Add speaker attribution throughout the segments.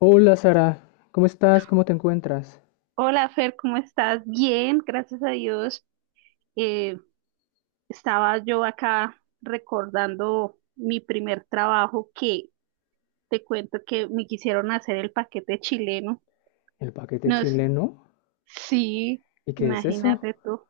Speaker 1: Hola Sara, ¿cómo estás? ¿Cómo te encuentras?
Speaker 2: Hola Fer, ¿cómo estás? Bien, gracias a Dios. Eh, Estaba yo acá recordando mi primer trabajo que te cuento que me quisieron hacer el paquete chileno.
Speaker 1: ¿El paquete
Speaker 2: Nos,
Speaker 1: chileno?
Speaker 2: sí,
Speaker 1: ¿Y qué es eso?
Speaker 2: imagínate tú.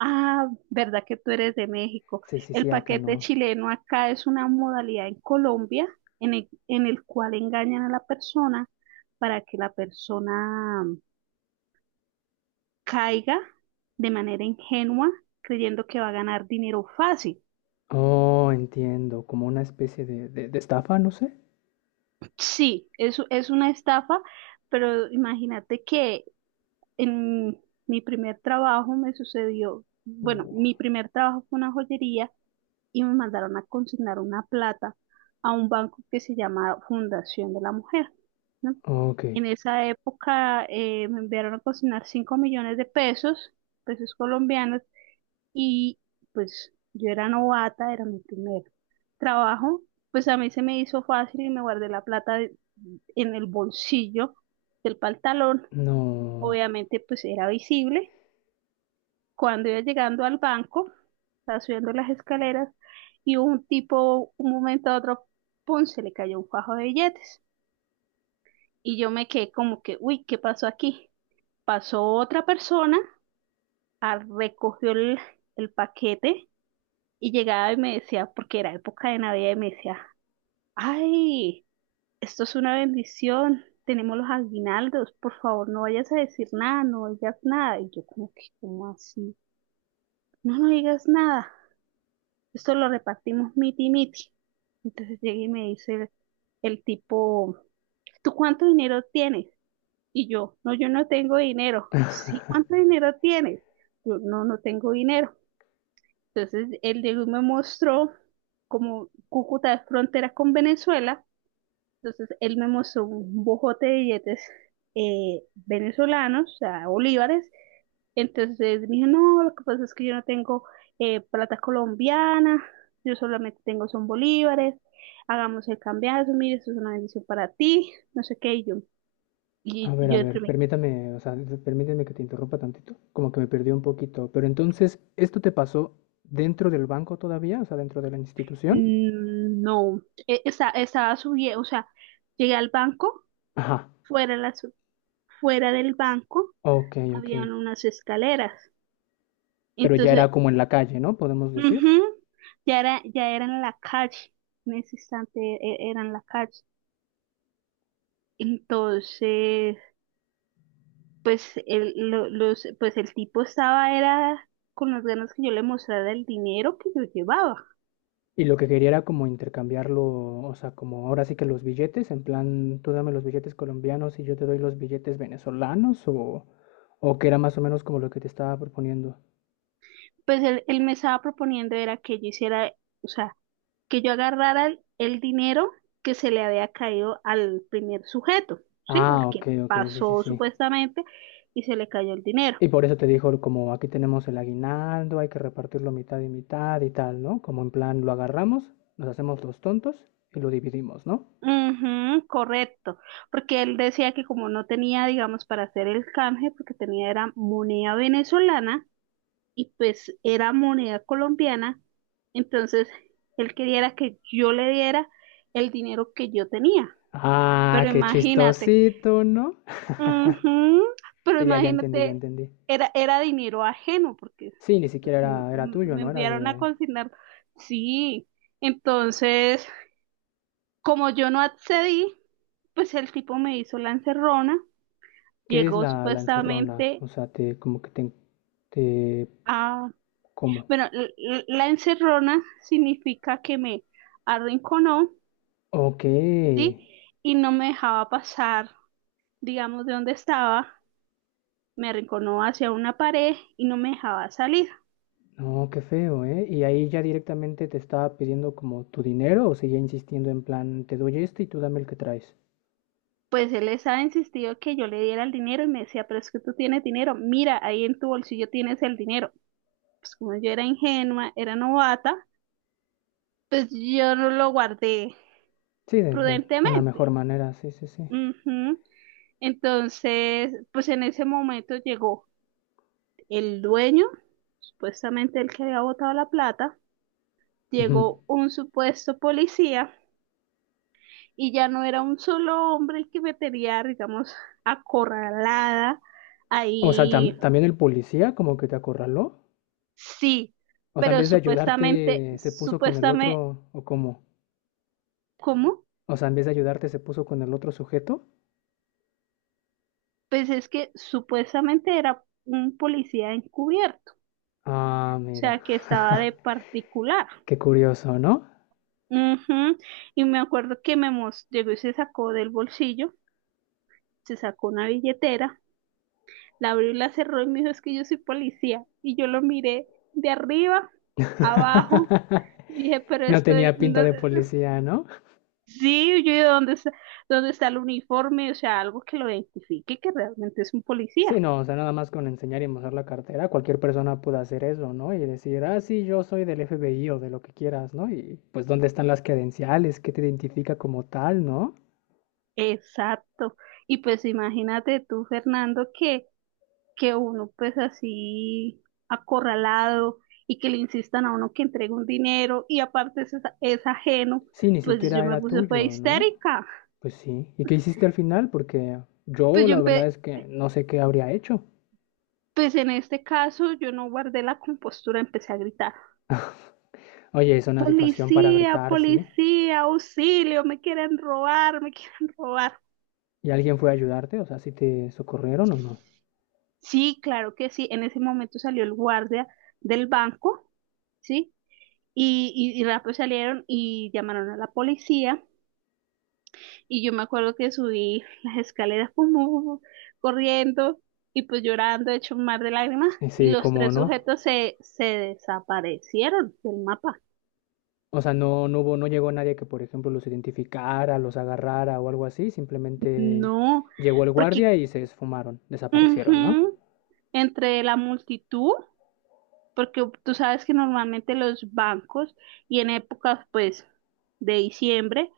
Speaker 2: Ah, ¿verdad que tú eres de México?
Speaker 1: Sí, sí,
Speaker 2: El
Speaker 1: sí, acá
Speaker 2: paquete
Speaker 1: no.
Speaker 2: chileno acá es una modalidad en Colombia en el cual engañan a la persona para que la persona caiga de manera ingenua creyendo que va a ganar dinero fácil.
Speaker 1: Oh, entiendo, como una especie de, de estafa, no sé.
Speaker 2: Sí, eso es una estafa, pero imagínate que en mi primer trabajo me sucedió. Bueno,
Speaker 1: Uh,
Speaker 2: mi primer trabajo fue una joyería y me mandaron a consignar una plata a un banco que se llama Fundación de la Mujer, ¿no?
Speaker 1: ok,
Speaker 2: En esa época me enviaron a consignar 5 millones de pesos, pesos colombianos, y pues yo era novata, era mi primer trabajo. Pues a mí se me hizo fácil y me guardé la plata en el bolsillo del pantalón.
Speaker 1: no.
Speaker 2: Obviamente, pues era visible. Cuando iba llegando al banco, estaba subiendo las escaleras y un tipo, un momento a otro, ¡pum!, se le cayó un fajo de billetes. Y yo me quedé como que, uy, ¿qué pasó aquí? Pasó otra persona, ah, recogió el paquete y llegaba y me decía, porque era época de Navidad, y me decía, ay. Esto es una bendición. Tenemos los aguinaldos. Por favor, no vayas a decir nada, no digas nada. Y yo como que, ¿cómo así? No, no digas nada. Esto lo repartimos miti miti. Entonces llega y me dice el tipo, ¿tú cuánto dinero tienes? Y yo, no, yo no tengo dinero. Sí, ¿cuánto dinero tienes? Yo, no tengo dinero. Entonces él llegó y me mostró, como Cúcuta es frontera con Venezuela, entonces él me mostró un bojote de billetes venezolanos, o sea, bolívares. Entonces me dijo, no, lo que pasa es que yo no tengo plata colombiana, yo solamente tengo son bolívares, hagamos el cambiazo, mire, eso es una bendición para ti, no sé qué, y
Speaker 1: A
Speaker 2: yo
Speaker 1: ver,
Speaker 2: entre mí,
Speaker 1: permítame, o sea, permíteme que te interrumpa tantito. Como que me perdí un poquito. Pero entonces, ¿esto te pasó dentro del banco todavía? O sea, dentro de la institución.
Speaker 2: Mm, no, estaba subiendo, o sea, llegué al banco,
Speaker 1: Ajá,
Speaker 2: fuera, de las, fuera del banco
Speaker 1: ok, ok.
Speaker 2: habían unas escaleras.
Speaker 1: Pero ya
Speaker 2: Entonces...
Speaker 1: era como en la calle, ¿no? Podemos decir.
Speaker 2: Ujú, ya era en la calle, en ese instante era en la calle. Entonces, pues el tipo estaba, era con las ganas que yo le mostrara el dinero que yo llevaba.
Speaker 1: Y lo que quería era como intercambiarlo, o sea, como ahora sí que los billetes, en plan, tú dame los billetes colombianos y yo te doy los billetes venezolanos, o que era más o menos como lo que te estaba proponiendo.
Speaker 2: Pues él me estaba proponiendo era que yo hiciera, o sea, que yo agarrara el dinero que se le había caído al primer sujeto, ¿sí? Al
Speaker 1: Ah, ok,
Speaker 2: que
Speaker 1: ok, sí, sí,
Speaker 2: pasó
Speaker 1: sí.
Speaker 2: supuestamente y se le cayó el dinero.
Speaker 1: Y por eso te dijo, como aquí tenemos el aguinaldo, hay que repartirlo mitad y mitad y tal, ¿no? Como en plan, lo agarramos, nos hacemos los tontos y lo dividimos, ¿no?
Speaker 2: Ujú, correcto, porque él decía que como no tenía, digamos, para hacer el canje, porque tenía era moneda venezolana y pues era moneda colombiana, entonces él quería era que yo le diera el dinero que yo tenía,
Speaker 1: Ah,
Speaker 2: pero
Speaker 1: qué
Speaker 2: imagínate,
Speaker 1: chistosito, ¿no?
Speaker 2: ujú, pero
Speaker 1: Sí, ya, ya entendí, ya
Speaker 2: imagínate,
Speaker 1: entendí.
Speaker 2: era dinero ajeno, porque
Speaker 1: Sí, ni
Speaker 2: pues,
Speaker 1: siquiera era, era tuyo,
Speaker 2: me
Speaker 1: ¿no? Era
Speaker 2: enviaron a
Speaker 1: de,
Speaker 2: consignar, sí, entonces... Como yo no accedí, pues el tipo me hizo la encerrona,
Speaker 1: ¿qué es
Speaker 2: llegó
Speaker 1: la encerrona?
Speaker 2: supuestamente
Speaker 1: O sea, te como que te
Speaker 2: a...
Speaker 1: ¿cómo?
Speaker 2: Bueno, la encerrona significa que me arrinconó,
Speaker 1: Ok.
Speaker 2: ¿sí? Y no me dejaba pasar, digamos, de donde estaba, me arrinconó hacia una pared y no me dejaba salir.
Speaker 1: No, qué feo, ¿eh? Y ahí ya directamente te estaba pidiendo como tu dinero o seguía insistiendo en plan, te doy este y tú dame el que traes.
Speaker 2: Pues él les ha insistido que yo le diera el dinero y me decía, pero es que tú tienes dinero, mira, ahí en tu bolsillo tienes el dinero. Pues como yo era ingenua, era novata, pues yo no lo guardé
Speaker 1: Sí, de una mejor
Speaker 2: prudentemente.
Speaker 1: manera, sí, sí, sí.
Speaker 2: Ujú. Entonces, pues en ese momento llegó el dueño, supuestamente el que había botado la plata,
Speaker 1: Ujú.
Speaker 2: llegó un supuesto policía y ya no era un solo hombre el que me tenía, digamos, acorralada
Speaker 1: O sea,
Speaker 2: ahí.
Speaker 1: tam- también el policía como que te acorraló.
Speaker 2: Sí,
Speaker 1: O sea, en
Speaker 2: pero
Speaker 1: vez de
Speaker 2: supuestamente,
Speaker 1: ayudarte, se puso con el
Speaker 2: supuestamente,
Speaker 1: otro, ¿o cómo?
Speaker 2: ¿cómo?
Speaker 1: O sea, en vez de ayudarte, se puso con el otro sujeto.
Speaker 2: Pues es que supuestamente era un policía encubierto, o
Speaker 1: Ah, mira.
Speaker 2: sea, que estaba de particular.
Speaker 1: Qué curioso, ¿no?
Speaker 2: Ujú. Y me acuerdo que me llegó y se sacó del bolsillo, se sacó una billetera, la abrió y la cerró y me dijo, es que yo soy policía. Y yo lo miré de arriba, abajo, y dije, pero
Speaker 1: No
Speaker 2: estoy,
Speaker 1: tenía pinta de policía, ¿no?
Speaker 2: sí, yo dije, dónde está el uniforme? O sea, algo que lo identifique que realmente es un
Speaker 1: Sí,
Speaker 2: policía.
Speaker 1: no, o sea, nada más con enseñar y mostrar la cartera, cualquier persona puede hacer eso, ¿no? Y decir, ah, sí, yo soy del FBI o de lo que quieras, ¿no? Y pues, ¿dónde están las credenciales? ¿Qué te identifica como tal, no?
Speaker 2: Exacto. Y pues imagínate tú, Fernando, que uno pues así acorralado y que le insistan a uno que entregue un dinero y aparte es ajeno,
Speaker 1: Sí, ni
Speaker 2: pues yo
Speaker 1: siquiera
Speaker 2: me
Speaker 1: era
Speaker 2: puse fue
Speaker 1: tuyo, ¿no?
Speaker 2: histérica.
Speaker 1: Pues sí. ¿Y qué hiciste al final? Porque
Speaker 2: Pues
Speaker 1: yo
Speaker 2: yo
Speaker 1: la verdad es que no sé qué habría hecho.
Speaker 2: en este caso yo no guardé la compostura, empecé a gritar,
Speaker 1: Oye, es una situación para
Speaker 2: policía,
Speaker 1: gritar, ¿sí?
Speaker 2: policía, auxilio, me quieren robar, me quieren robar.
Speaker 1: ¿Y alguien fue a ayudarte? O sea, ¿sí te socorrieron o no?
Speaker 2: Sí, claro que sí, en ese momento salió el guardia del banco, ¿sí? Y rápido salieron y llamaron a la policía. Y yo me acuerdo que subí las escaleras como corriendo y pues llorando, hecho un mar de lágrimas. Y
Speaker 1: Sí,
Speaker 2: los
Speaker 1: cómo
Speaker 2: tres
Speaker 1: no.
Speaker 2: sujetos se desaparecieron del mapa.
Speaker 1: O sea, no, no hubo, no llegó nadie que, por ejemplo, los identificara, los agarrara o algo así. Simplemente
Speaker 2: No,
Speaker 1: llegó el
Speaker 2: porque
Speaker 1: guardia y se esfumaron, desaparecieron, ¿no?
Speaker 2: ujú, entre la multitud, porque tú sabes que normalmente los bancos y en épocas pues de diciembre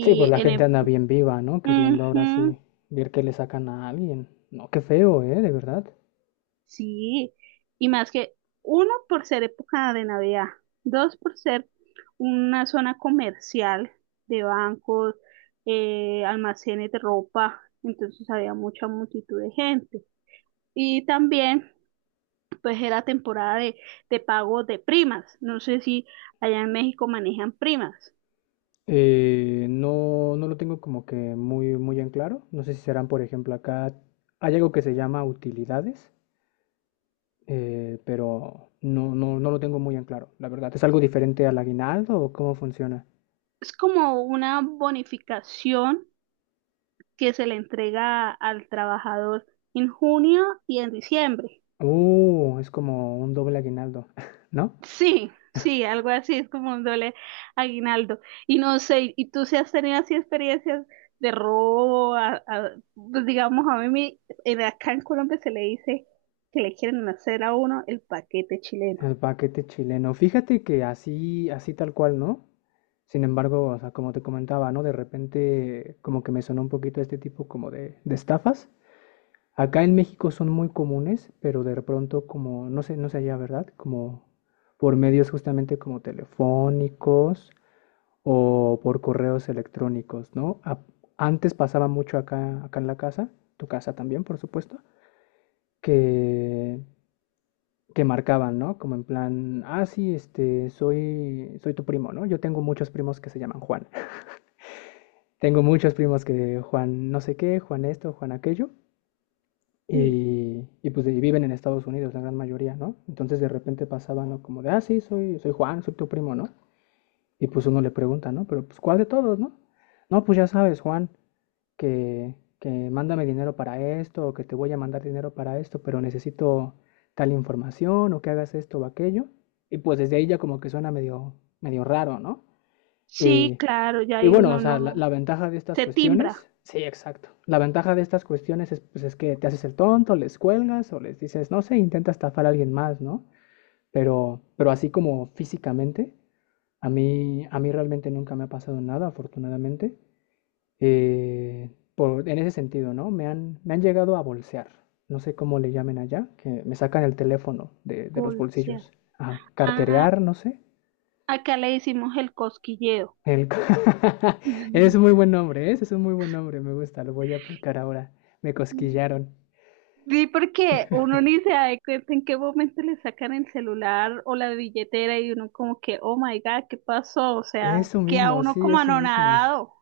Speaker 1: Sí, pues la gente anda bien viva, ¿no? Queriendo ahora
Speaker 2: ujú.
Speaker 1: sí ver que le sacan a alguien. No, qué feo, ¿eh? De verdad.
Speaker 2: Sí, y más que uno por ser época de Navidad, dos por ser una zona comercial de bancos, almacenes de ropa, entonces había mucha multitud de gente. Y también, pues era temporada de pago de primas. No sé si allá en México manejan primas.
Speaker 1: No, no lo tengo como que muy, muy en claro. No sé si serán, por ejemplo, acá hay algo que se llama utilidades, pero no, no, no lo tengo muy en claro, la verdad. ¿Es algo diferente al aguinaldo o cómo funciona?
Speaker 2: Es como una bonificación que se le entrega al trabajador en junio y en diciembre.
Speaker 1: Es como un doble aguinaldo, ¿no?
Speaker 2: Sí, sí, algo así, es como un doble aguinaldo. Y no sé, ¿y tú si has tenido así experiencias de robo? Pues digamos, a mí acá en Colombia se le dice que le quieren hacer a uno el paquete chileno.
Speaker 1: El paquete chileno. Fíjate que así, así tal cual, ¿no? Sin embargo, o sea, como te comentaba, ¿no? De repente como que me sonó un poquito este tipo como de estafas. Acá en México son muy comunes, pero de pronto como, no sé, no sé allá, ¿verdad? Como por medios justamente como telefónicos o por correos electrónicos, ¿no? A- antes pasaba mucho acá, acá en la casa, tu casa también, por supuesto, que que marcaban, ¿no? Como en plan, ah, sí, este, soy, soy tu primo, ¿no? Yo tengo muchos primos que se llaman Juan. Tengo muchos primos que Juan no sé qué, Juan esto, Juan aquello.
Speaker 2: Sí,
Speaker 1: Y pues y viven en Estados Unidos, la gran mayoría, ¿no? Entonces de repente pasaban, ¿no? Como de, ah, sí, soy, soy Juan, soy tu primo, ¿no? Y pues uno le pregunta, ¿no? Pero pues ¿cuál de todos, no? No, pues ya sabes, Juan, que, que mándame dinero para esto, o que te voy a mandar dinero para esto, pero necesito tal información, o que hagas esto o aquello. Y pues desde ahí ya como que suena medio, medio raro, ¿no?
Speaker 2: sí,
Speaker 1: Y,
Speaker 2: claro, ya
Speaker 1: y
Speaker 2: ahí
Speaker 1: bueno, o
Speaker 2: uno
Speaker 1: sea, la,
Speaker 2: no
Speaker 1: la ventaja de estas
Speaker 2: se timbra,
Speaker 1: cuestiones, sí, exacto. La ventaja de estas cuestiones es, pues, es que te haces el tonto, les cuelgas o les dices, no sé, intenta estafar a alguien más, ¿no? Pero así como físicamente, a mí realmente nunca me ha pasado nada, afortunadamente. Eh, por- en ese sentido, ¿no? Me han llegado a bolsear. No sé cómo le llamen allá, que me sacan el teléfono de los
Speaker 2: bolsa.
Speaker 1: bolsillos. Ajá,
Speaker 2: Ah,
Speaker 1: carterear, no sé.
Speaker 2: acá le hicimos el cosquilleo.
Speaker 1: El... es un muy buen nombre, ¿eh? Ese es un muy buen nombre, me gusta, lo voy a aplicar ahora. Me cosquillaron.
Speaker 2: Sí, porque uno ni se da de cuenta en qué momento le sacan el celular o la billetera y uno como que, oh my God, ¿qué pasó? O sea,
Speaker 1: Eso
Speaker 2: queda
Speaker 1: mismo,
Speaker 2: uno
Speaker 1: sí,
Speaker 2: como
Speaker 1: eso mismo.
Speaker 2: anonadado.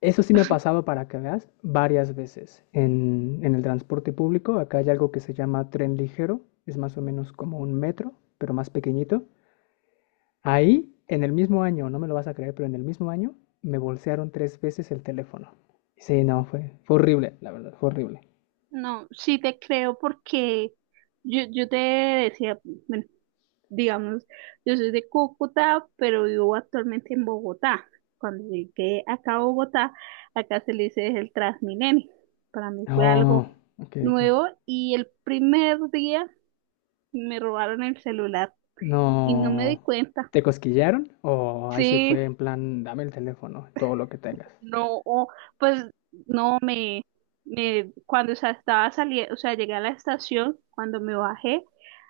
Speaker 1: Eso sí me ha pasado para que veas varias veces en el transporte público. Acá hay algo que se llama tren ligero, es más o menos como un metro, pero más pequeñito. Ahí, en el mismo año, no me lo vas a creer, pero en el mismo año me bolsearon 3 veces el teléfono. Sí, no, fue, fue horrible, la verdad, fue horrible.
Speaker 2: No, sí te creo porque yo te decía, bueno, digamos, yo soy de Cúcuta, pero vivo actualmente en Bogotá. Cuando llegué acá a Bogotá, acá se le dice el Transmilenio. Para mí fue
Speaker 1: No,
Speaker 2: algo
Speaker 1: ok, ok.
Speaker 2: nuevo y el primer día me robaron el celular. Y no me di
Speaker 1: No.
Speaker 2: cuenta.
Speaker 1: ¿Te cosquillaron? O ahí sí
Speaker 2: Sí,
Speaker 1: fue en plan, dame el teléfono, todo lo que tengas.
Speaker 2: no, pues no me, me cuando, o sea, estaba saliendo, o sea, llegué a la estación, cuando me bajé,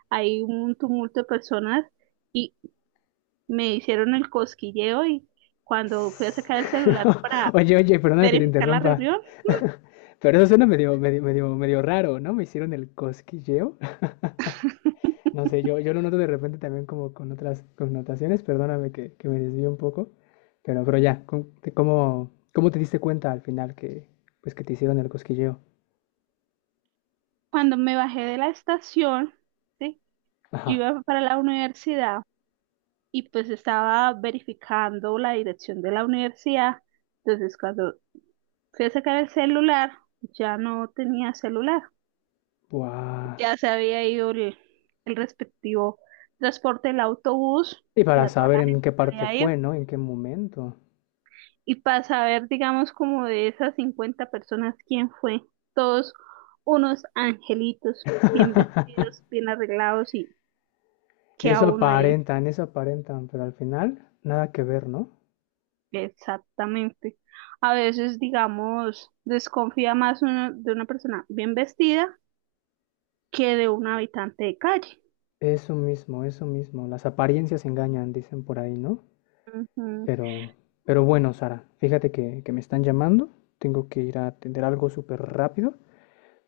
Speaker 2: hay un tumulto de personas y me hicieron el cosquilleo y cuando fui a sacar el celular para
Speaker 1: Oye, oye, perdona que te
Speaker 2: verificar la
Speaker 1: interrumpa.
Speaker 2: reunión,
Speaker 1: Pero eso suena medio, medio, medio, medio raro, ¿no? Me hicieron el cosquilleo. No sé, yo lo noto de repente también como con otras connotaciones. Perdóname que me desvío un poco. Pero ya, ¿cómo, te- cómo, cómo te diste cuenta al final que, pues, que te hicieron el cosquilleo?
Speaker 2: cuando me bajé de la estación, ¿sí? Yo
Speaker 1: Ajá.
Speaker 2: iba para la universidad y pues estaba verificando la dirección de la universidad. Entonces, cuando fui a sacar el celular, ya no tenía celular,
Speaker 1: Buah.
Speaker 2: ya se había ido el respectivo transporte, el autobús,
Speaker 1: Y para
Speaker 2: ya toda
Speaker 1: saber
Speaker 2: la
Speaker 1: en
Speaker 2: gente
Speaker 1: qué
Speaker 2: se
Speaker 1: parte
Speaker 2: había ido.
Speaker 1: fue, ¿no? En qué momento.
Speaker 2: Y para saber, digamos, como de esas 50 personas, quién fue, todos unos angelitos, bien vestidos, bien arreglados y que a uno ahí,
Speaker 1: Eso aparentan, pero al final nada que ver, ¿no?
Speaker 2: exactamente. A veces, digamos, desconfía más uno de una persona bien vestida que de un habitante de calle.
Speaker 1: Eso mismo, eso mismo. Las apariencias engañan, dicen por ahí, ¿no?
Speaker 2: Ujú.
Speaker 1: Pero, pero bueno, Sara, fíjate que me están llamando. Tengo que ir a atender algo súper rápido.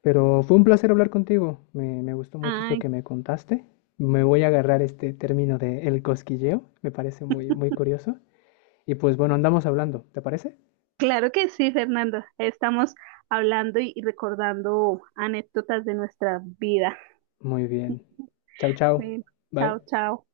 Speaker 1: Pero fue un placer hablar contigo. Me gustó mucho esto
Speaker 2: Ah,
Speaker 1: que me contaste. Me voy a agarrar este término de el cosquilleo. Me parece muy, muy curioso. Y pues bueno, andamos hablando. ¿Te parece?
Speaker 2: claro que sí, Fernando. Estamos hablando y recordando anécdotas de nuestra vida.
Speaker 1: Muy bien. Chao, chao.
Speaker 2: Bueno,
Speaker 1: Bye.
Speaker 2: chao, chao.